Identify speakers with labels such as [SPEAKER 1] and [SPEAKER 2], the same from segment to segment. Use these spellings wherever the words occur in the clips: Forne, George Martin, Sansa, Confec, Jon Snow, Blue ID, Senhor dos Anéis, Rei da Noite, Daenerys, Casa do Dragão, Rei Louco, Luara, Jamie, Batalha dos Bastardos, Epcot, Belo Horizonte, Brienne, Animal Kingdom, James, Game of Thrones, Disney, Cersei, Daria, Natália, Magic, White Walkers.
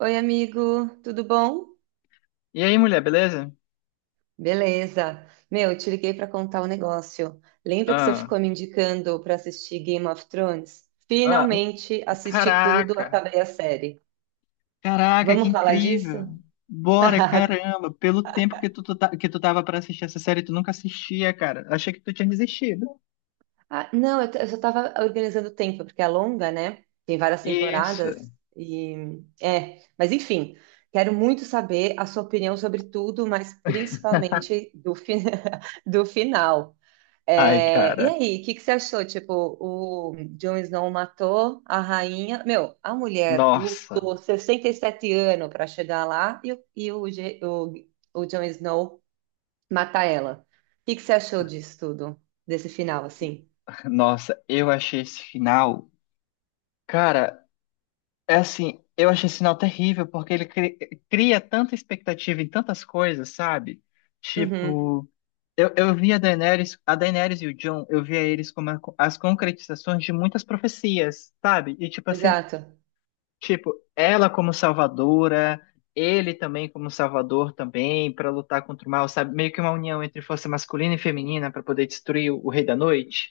[SPEAKER 1] Oi, amigo, tudo bom?
[SPEAKER 2] E aí, mulher, beleza?
[SPEAKER 1] Beleza. Meu, te liguei para contar um negócio. Lembra que você
[SPEAKER 2] Ah,
[SPEAKER 1] ficou me indicando para assistir Game of Thrones?
[SPEAKER 2] ah, um-
[SPEAKER 1] Finalmente assisti tudo,
[SPEAKER 2] caraca,
[SPEAKER 1] acabei a série.
[SPEAKER 2] que
[SPEAKER 1] Vamos falar disso?
[SPEAKER 2] incrível. Bora, caramba, pelo tempo que que tu tava pra assistir essa série, tu nunca assistia, cara. Achei que tu tinha desistido.
[SPEAKER 1] Ah, não, eu só estava organizando o tempo, porque é longa, né? Tem várias
[SPEAKER 2] Isso.
[SPEAKER 1] temporadas e é, mas enfim, quero muito saber a sua opinião sobre tudo, mas principalmente do final.
[SPEAKER 2] Ai,
[SPEAKER 1] É, e
[SPEAKER 2] cara,
[SPEAKER 1] aí, o que que você achou? Tipo, o Jon Snow matou a rainha. Meu, a mulher
[SPEAKER 2] nossa,
[SPEAKER 1] lutou 67 anos para chegar lá e o Jon Snow mata ela. O que que você achou disso tudo? Desse final, assim?
[SPEAKER 2] eu achei esse final. Cara, é assim, eu achei esse sinal terrível, porque cria tanta expectativa em tantas coisas, sabe?
[SPEAKER 1] Uhum,
[SPEAKER 2] Tipo, eu vi a Daenerys e o Jon, eu via eles como as concretizações de muitas profecias, sabe? E tipo assim,
[SPEAKER 1] exato.
[SPEAKER 2] tipo, ela como salvadora, ele também como salvador também, para lutar contra o mal, sabe? Meio que uma união entre força masculina e feminina para poder destruir o Rei da Noite.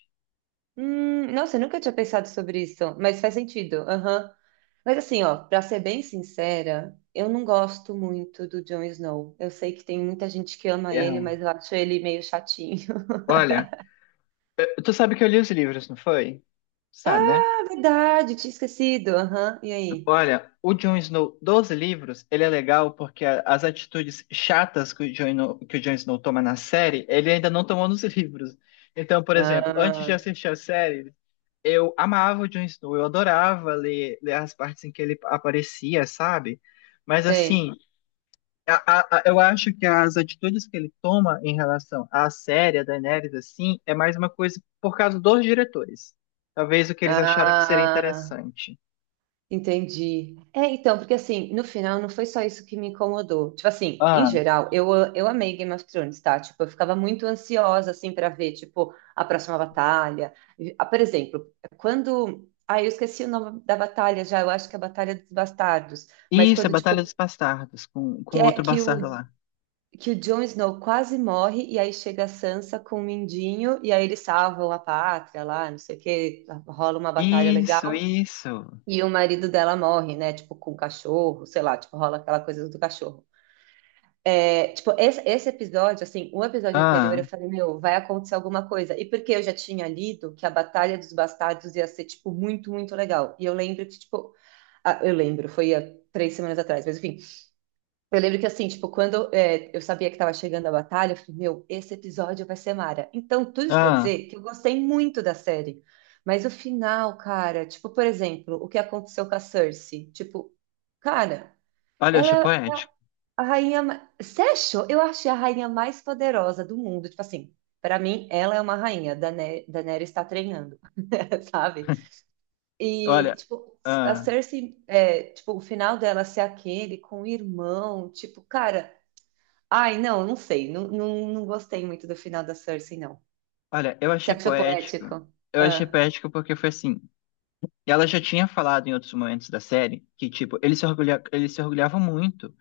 [SPEAKER 1] Nossa, eu nunca tinha pensado sobre isso, mas faz sentido. Aham. Mas assim, ó, pra ser bem sincera, eu não gosto muito do Jon Snow. Eu sei que tem muita gente que ama ele,
[SPEAKER 2] É,
[SPEAKER 1] mas eu acho ele meio chatinho.
[SPEAKER 2] olha, tu sabe que eu li os livros, não foi? Sabe, né?
[SPEAKER 1] Ah, verdade, tinha esquecido. Aham, e aí?
[SPEAKER 2] Olha, o Jon Snow dos livros, ele é legal porque as atitudes chatas que o Jon Snow toma na série, ele ainda não tomou nos livros. Então, por exemplo, antes de
[SPEAKER 1] Ah,
[SPEAKER 2] assistir a série, eu amava o Jon Snow, eu adorava ler, as partes em que ele aparecia, sabe? Mas assim,
[SPEAKER 1] tem.
[SPEAKER 2] eu acho que as atitudes que ele toma em relação à série, a Daenerys, assim, é mais uma coisa por causa dos diretores. Talvez o que eles acharam que seria
[SPEAKER 1] Ah,
[SPEAKER 2] interessante.
[SPEAKER 1] entendi. É, então, porque assim, no final não foi só isso que me incomodou. Tipo assim, em
[SPEAKER 2] Ah,
[SPEAKER 1] geral, eu amei Game of Thrones, tá? Tipo, eu ficava muito ansiosa, assim, pra ver, tipo, a próxima batalha. Ah, por exemplo, quando. Ah, eu esqueci o nome da batalha já, eu acho que é a Batalha dos Bastardos. Mas
[SPEAKER 2] isso, é
[SPEAKER 1] quando,
[SPEAKER 2] Batalha dos
[SPEAKER 1] tipo,
[SPEAKER 2] Bastardos, com,
[SPEAKER 1] que, é,
[SPEAKER 2] outro
[SPEAKER 1] que
[SPEAKER 2] bastardo
[SPEAKER 1] o
[SPEAKER 2] lá.
[SPEAKER 1] que o Jon Snow quase morre e aí chega a Sansa com o Mindinho e aí eles salvam a pátria lá, não sei o que, rola uma batalha
[SPEAKER 2] Isso,
[SPEAKER 1] legal
[SPEAKER 2] isso.
[SPEAKER 1] e o marido dela morre, né? Tipo, com o cachorro, sei lá, tipo, rola aquela coisa do cachorro. É, tipo, esse episódio, assim, o episódio anterior eu
[SPEAKER 2] Ah,
[SPEAKER 1] falei, meu, vai acontecer alguma coisa. E porque eu já tinha lido que a Batalha dos Bastardos ia ser, tipo, muito legal. E eu lembro que, tipo, ah, eu lembro, foi há 3 semanas atrás, mas enfim, eu lembro que assim, tipo, quando é, eu sabia que estava chegando a batalha, eu falei, meu, esse episódio vai ser mara. Então, tudo isso para
[SPEAKER 2] ah.
[SPEAKER 1] dizer que eu gostei muito da série. Mas o final, cara, tipo, por exemplo, o que aconteceu com a Cersei? Tipo, cara,
[SPEAKER 2] Olha, eu achei
[SPEAKER 1] ela é
[SPEAKER 2] poético.
[SPEAKER 1] a rainha. Você achou? Eu achei a rainha mais poderosa do mundo. Tipo assim, para mim, ela é uma rainha. Daenerys está treinando, sabe? E,
[SPEAKER 2] Olha,
[SPEAKER 1] tipo, a
[SPEAKER 2] ah.
[SPEAKER 1] Cersei, é, tipo, o final dela ser aquele com o irmão, tipo, cara. Ai, não, não sei. Não, não, não gostei muito do final da Cersei, não.
[SPEAKER 2] Olha, eu
[SPEAKER 1] Você
[SPEAKER 2] achei
[SPEAKER 1] achou
[SPEAKER 2] poético.
[SPEAKER 1] poético?
[SPEAKER 2] Eu achei
[SPEAKER 1] Ah,
[SPEAKER 2] poético porque foi assim. Ela já tinha falado em outros momentos da série que, tipo, eles se orgulhavam muito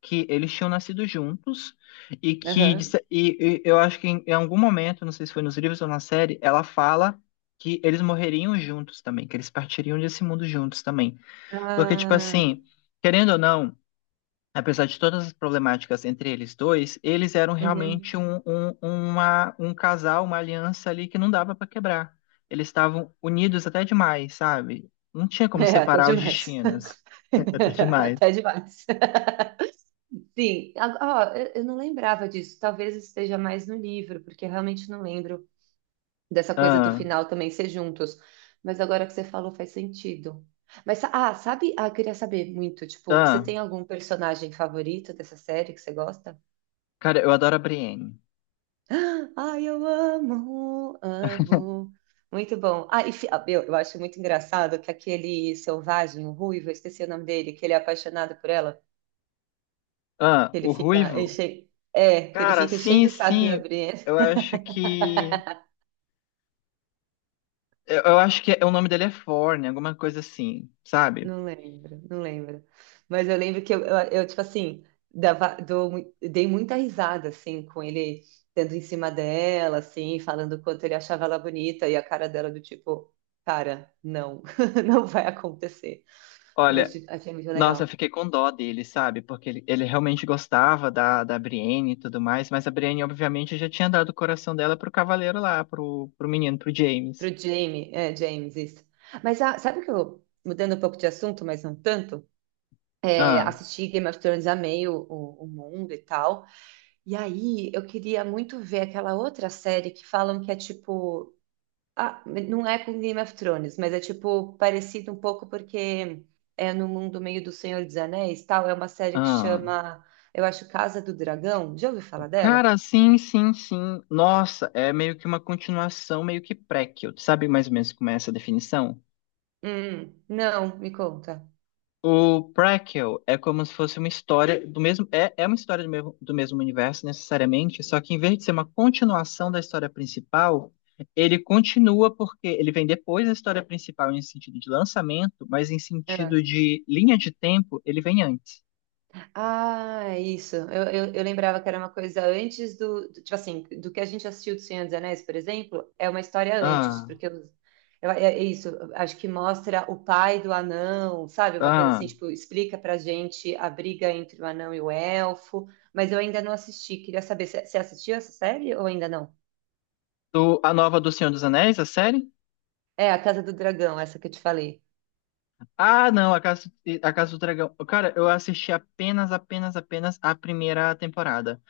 [SPEAKER 2] que eles tinham nascido juntos e
[SPEAKER 1] aham.
[SPEAKER 2] e eu acho que em, algum momento, não sei se foi nos livros ou na série, ela fala que eles morreriam juntos também, que eles partiriam desse mundo juntos também. Porque, tipo
[SPEAKER 1] Ah,
[SPEAKER 2] assim, querendo ou não, apesar de todas as problemáticas entre eles dois, eles eram
[SPEAKER 1] uhum.
[SPEAKER 2] realmente um casal, uma aliança ali que não dava pra quebrar. Eles estavam unidos até demais, sabe? Não tinha como
[SPEAKER 1] É, até
[SPEAKER 2] separar os
[SPEAKER 1] demais.
[SPEAKER 2] destinos. Até demais.
[SPEAKER 1] Até demais. Sim, ó, eu não lembrava disso. Talvez esteja mais no livro, porque eu realmente não lembro dessa coisa do
[SPEAKER 2] Ah,
[SPEAKER 1] final também ser juntos. Mas agora que você falou, faz sentido. Mas, sabe? Ah, eu queria saber muito, tipo, você
[SPEAKER 2] ah,
[SPEAKER 1] tem algum personagem favorito dessa série que você gosta?
[SPEAKER 2] cara, eu adoro a Brienne.
[SPEAKER 1] Ai, eu amo, amo. Muito bom. Ah, meu, eu acho muito engraçado que aquele selvagem, o ruivo, eu esqueci o nome dele, que ele é apaixonado por ela,
[SPEAKER 2] Ah,
[SPEAKER 1] que ele
[SPEAKER 2] o
[SPEAKER 1] fica
[SPEAKER 2] Ruivo.
[SPEAKER 1] enche... é, que ele
[SPEAKER 2] Cara,
[SPEAKER 1] fica cheio
[SPEAKER 2] sim,
[SPEAKER 1] do saco da
[SPEAKER 2] sim.
[SPEAKER 1] Brienne.
[SPEAKER 2] Eu acho que. Eu acho que é, o nome dele é Forne, alguma coisa assim, sabe?
[SPEAKER 1] Não lembro, não lembro. Mas eu lembro que eu, tipo assim, dei muita risada, assim, com ele dando em cima dela, assim, falando o quanto ele achava ela bonita, e a cara dela do tipo, cara, não, não vai acontecer.
[SPEAKER 2] Olha,
[SPEAKER 1] Noite, achei muito
[SPEAKER 2] nossa, eu
[SPEAKER 1] legal.
[SPEAKER 2] fiquei com dó dele, sabe? Porque ele realmente gostava da Brienne e tudo mais, mas a Brienne, obviamente, já tinha dado o coração dela pro cavaleiro lá, pro menino, pro
[SPEAKER 1] Pro
[SPEAKER 2] James.
[SPEAKER 1] Jamie, é, James, isso. Mas ah, sabe o que eu, mudando um pouco de assunto, mas não tanto, é,
[SPEAKER 2] Ah,
[SPEAKER 1] assisti Game of Thrones, amei o mundo e tal. E aí eu queria muito ver aquela outra série que falam que é tipo. Ah, não é com Game of Thrones, mas é tipo parecido um pouco porque é no mundo meio do Senhor dos Anéis, tal. É uma série que
[SPEAKER 2] ah.
[SPEAKER 1] chama, eu acho, Casa do Dragão. Já ouviu falar dela?
[SPEAKER 2] Cara, sim, sim, sim. Nossa, é meio que uma continuação, meio que prequel. Sabe mais ou menos como é essa definição?
[SPEAKER 1] Não, me conta.
[SPEAKER 2] O Prequel é como se fosse uma história do mesmo. É, é uma história do mesmo universo, necessariamente, só que em vez de ser uma continuação da história principal, ele continua porque ele vem depois da história principal em sentido de lançamento, mas em
[SPEAKER 1] Ah.
[SPEAKER 2] sentido de linha de tempo, ele vem antes.
[SPEAKER 1] Ah, é isso. Eu lembrava que era uma coisa antes tipo assim, do que a gente assistiu do Senhor dos Anéis, por exemplo, é uma história antes,
[SPEAKER 2] Ah,
[SPEAKER 1] porque eu, é, é isso. Acho que mostra o pai do anão, sabe? Uma coisa
[SPEAKER 2] ah.
[SPEAKER 1] assim, tipo, explica pra gente a briga entre o anão e o elfo. Mas eu ainda não assisti. Queria saber, você assistiu essa série ou ainda não?
[SPEAKER 2] Do, a nova do Senhor dos Anéis, a série?
[SPEAKER 1] É, a Casa do Dragão, essa que eu te falei.
[SPEAKER 2] Ah, não, a Casa do Dragão. Cara, eu assisti apenas a primeira temporada.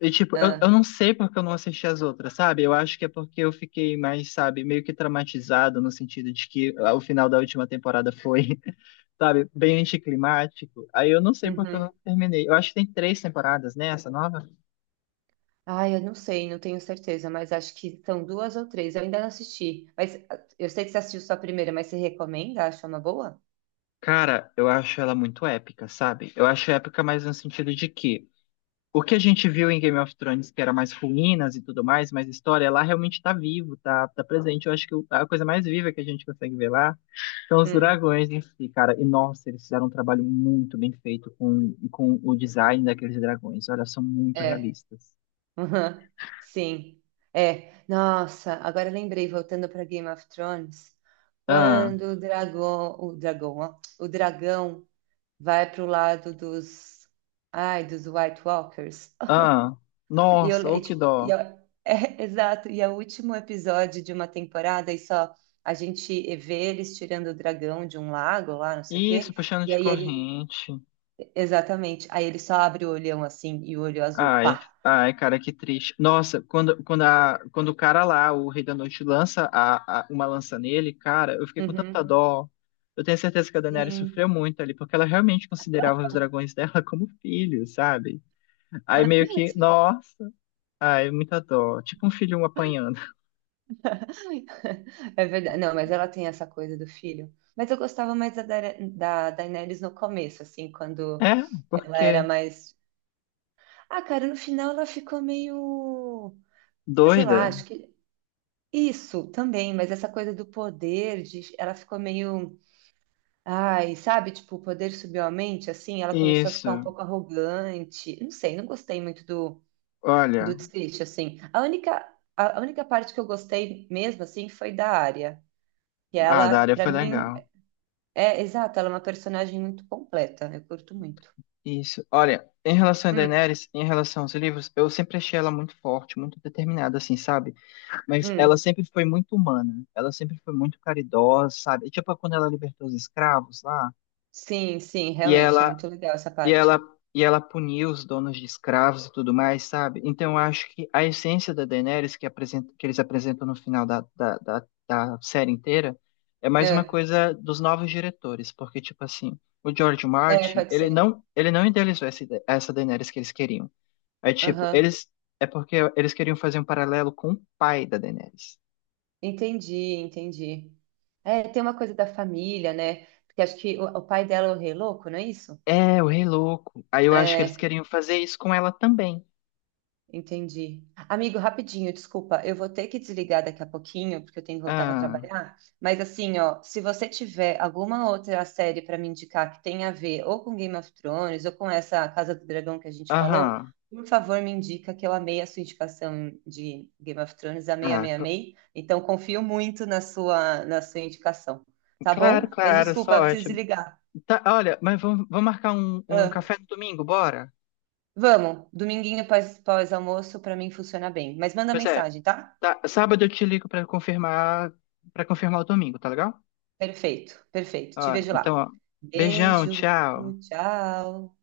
[SPEAKER 2] E, tipo, eu
[SPEAKER 1] Ah,
[SPEAKER 2] não sei porque eu não assisti as outras, sabe? Eu acho que é porque eu fiquei mais, sabe, meio que traumatizado no sentido de que ah, o final da última temporada foi, sabe, bem anticlimático. Aí eu não sei porque eu
[SPEAKER 1] uhum.
[SPEAKER 2] não terminei. Eu acho que tem três temporadas, né, essa nova?
[SPEAKER 1] Ai, eu não sei, não tenho certeza, mas acho que são duas ou três. Eu ainda não assisti. Mas ah, eu sei que você assistiu só a primeira, mas você recomenda? Acha uma boa?
[SPEAKER 2] Cara, eu acho ela muito épica, sabe? Eu acho épica mais no sentido de que o que a gente viu em Game of Thrones, que era mais ruínas e tudo mais, mais história, lá realmente tá vivo, tá presente. Eu acho que a coisa mais viva que a gente consegue ver lá são os
[SPEAKER 1] Hum,
[SPEAKER 2] dragões em si, cara. E nossa, eles fizeram um trabalho muito bem feito com, o design daqueles dragões. Olha, são muito
[SPEAKER 1] é.
[SPEAKER 2] realistas.
[SPEAKER 1] Uhum. Sim. É. Nossa, agora lembrei, voltando para Game of Thrones,
[SPEAKER 2] Ah,
[SPEAKER 1] quando o dragão vai pro lado dos, ai, dos White Walkers.
[SPEAKER 2] ah,
[SPEAKER 1] E eu,
[SPEAKER 2] nossa, ô
[SPEAKER 1] e,
[SPEAKER 2] que
[SPEAKER 1] tipo, e
[SPEAKER 2] dó.
[SPEAKER 1] a- é, exato, e é o último episódio de uma temporada, e só a gente vê eles tirando o dragão de um lago lá, não sei o
[SPEAKER 2] Isso,
[SPEAKER 1] quê,
[SPEAKER 2] puxando
[SPEAKER 1] e
[SPEAKER 2] de
[SPEAKER 1] aí ele,
[SPEAKER 2] corrente.
[SPEAKER 1] exatamente, aí ele só abre o olhão assim, e o olho azul,
[SPEAKER 2] Ai,
[SPEAKER 1] pá.
[SPEAKER 2] ai, cara, que triste. Nossa, quando o cara lá, o Rei da Noite, lança uma lança nele, cara, eu fiquei com tanta
[SPEAKER 1] Uhum.
[SPEAKER 2] dó. Eu tenho certeza que a Daenerys sofreu
[SPEAKER 1] Sim.
[SPEAKER 2] muito ali, porque ela realmente considerava os dragões dela como filhos, sabe? Aí meio que, nossa. Ai, muita dor. Tipo um filho apanhando.
[SPEAKER 1] É verdade. Não, mas ela tem essa coisa do filho. Mas eu gostava mais da, da Daenerys no começo, assim, quando
[SPEAKER 2] É,
[SPEAKER 1] ela era
[SPEAKER 2] porque
[SPEAKER 1] mais. Ah, cara, no final ela ficou meio. Sei lá,
[SPEAKER 2] doida.
[SPEAKER 1] acho que isso também, mas essa coisa do poder, ela ficou meio, ai, sabe, tipo, o poder subiu a mente, assim, ela começou a ficar um
[SPEAKER 2] Isso.
[SPEAKER 1] pouco arrogante. Não sei, não gostei muito do,
[SPEAKER 2] Olha,
[SPEAKER 1] do desfecho, assim. A única parte que eu gostei mesmo, assim, foi da área. E
[SPEAKER 2] a
[SPEAKER 1] ela,
[SPEAKER 2] Daria
[SPEAKER 1] pra
[SPEAKER 2] foi
[SPEAKER 1] mim,
[SPEAKER 2] legal.
[SPEAKER 1] é exato, ela é uma personagem muito completa, eu curto muito.
[SPEAKER 2] Isso. Olha, em relação a
[SPEAKER 1] Hum,
[SPEAKER 2] Daenerys, em relação aos livros, eu sempre achei ela muito forte, muito determinada, assim, sabe? Mas ela
[SPEAKER 1] hum,
[SPEAKER 2] sempre foi muito humana. Ela sempre foi muito caridosa, sabe? Tipo quando ela libertou os escravos lá.
[SPEAKER 1] sim, sim,
[SPEAKER 2] E
[SPEAKER 1] realmente, é
[SPEAKER 2] ela
[SPEAKER 1] muito legal essa
[SPEAKER 2] E ela,
[SPEAKER 1] parte.
[SPEAKER 2] e ela puniu os donos de escravos e tudo mais, sabe? Então eu acho que a essência da Daenerys que, apresenta, que eles apresentam no final da série inteira é mais uma
[SPEAKER 1] É,
[SPEAKER 2] coisa dos novos diretores, porque, tipo assim, o George
[SPEAKER 1] é,
[SPEAKER 2] Martin,
[SPEAKER 1] pode ser.
[SPEAKER 2] ele não idealizou essa Daenerys que eles queriam. É tipo, eles. É porque eles queriam fazer um paralelo com o pai da Daenerys.
[SPEAKER 1] Entendi, entendi. É, tem uma coisa da família, né? Porque acho que o pai dela é o rei louco, não é isso?
[SPEAKER 2] É, o Rei Louco. Aí eu acho que eles
[SPEAKER 1] É.
[SPEAKER 2] queriam fazer isso com ela também.
[SPEAKER 1] Entendi. Amigo, rapidinho, desculpa, eu vou ter que desligar daqui a pouquinho, porque eu tenho que voltar para
[SPEAKER 2] Ah,
[SPEAKER 1] trabalhar. Mas assim, ó, se você tiver alguma outra série para me indicar que tenha a ver ou com Game of Thrones ou com essa Casa do Dragão que a gente falou,
[SPEAKER 2] aham.
[SPEAKER 1] por favor, me indica que eu amei a sua indicação de Game of Thrones, amei,
[SPEAKER 2] Ah,
[SPEAKER 1] amei,
[SPEAKER 2] cl-
[SPEAKER 1] amei. Então confio muito na sua indicação, tá
[SPEAKER 2] claro,
[SPEAKER 1] bom? Mas
[SPEAKER 2] claro,
[SPEAKER 1] desculpa, eu preciso
[SPEAKER 2] sorte.
[SPEAKER 1] desligar.
[SPEAKER 2] Tá, olha, mas vamos marcar um
[SPEAKER 1] Ah,
[SPEAKER 2] café no domingo, bora?
[SPEAKER 1] vamos, dominguinho pós, pós-almoço para mim funciona bem. Mas manda
[SPEAKER 2] Pois é,
[SPEAKER 1] mensagem, tá?
[SPEAKER 2] tá, sábado eu te ligo pra confirmar para confirmar o domingo, tá legal?
[SPEAKER 1] Perfeito, perfeito.
[SPEAKER 2] Ó,
[SPEAKER 1] Te vejo
[SPEAKER 2] então,
[SPEAKER 1] lá.
[SPEAKER 2] ó, beijão,
[SPEAKER 1] Beijo,
[SPEAKER 2] tchau.
[SPEAKER 1] tchau.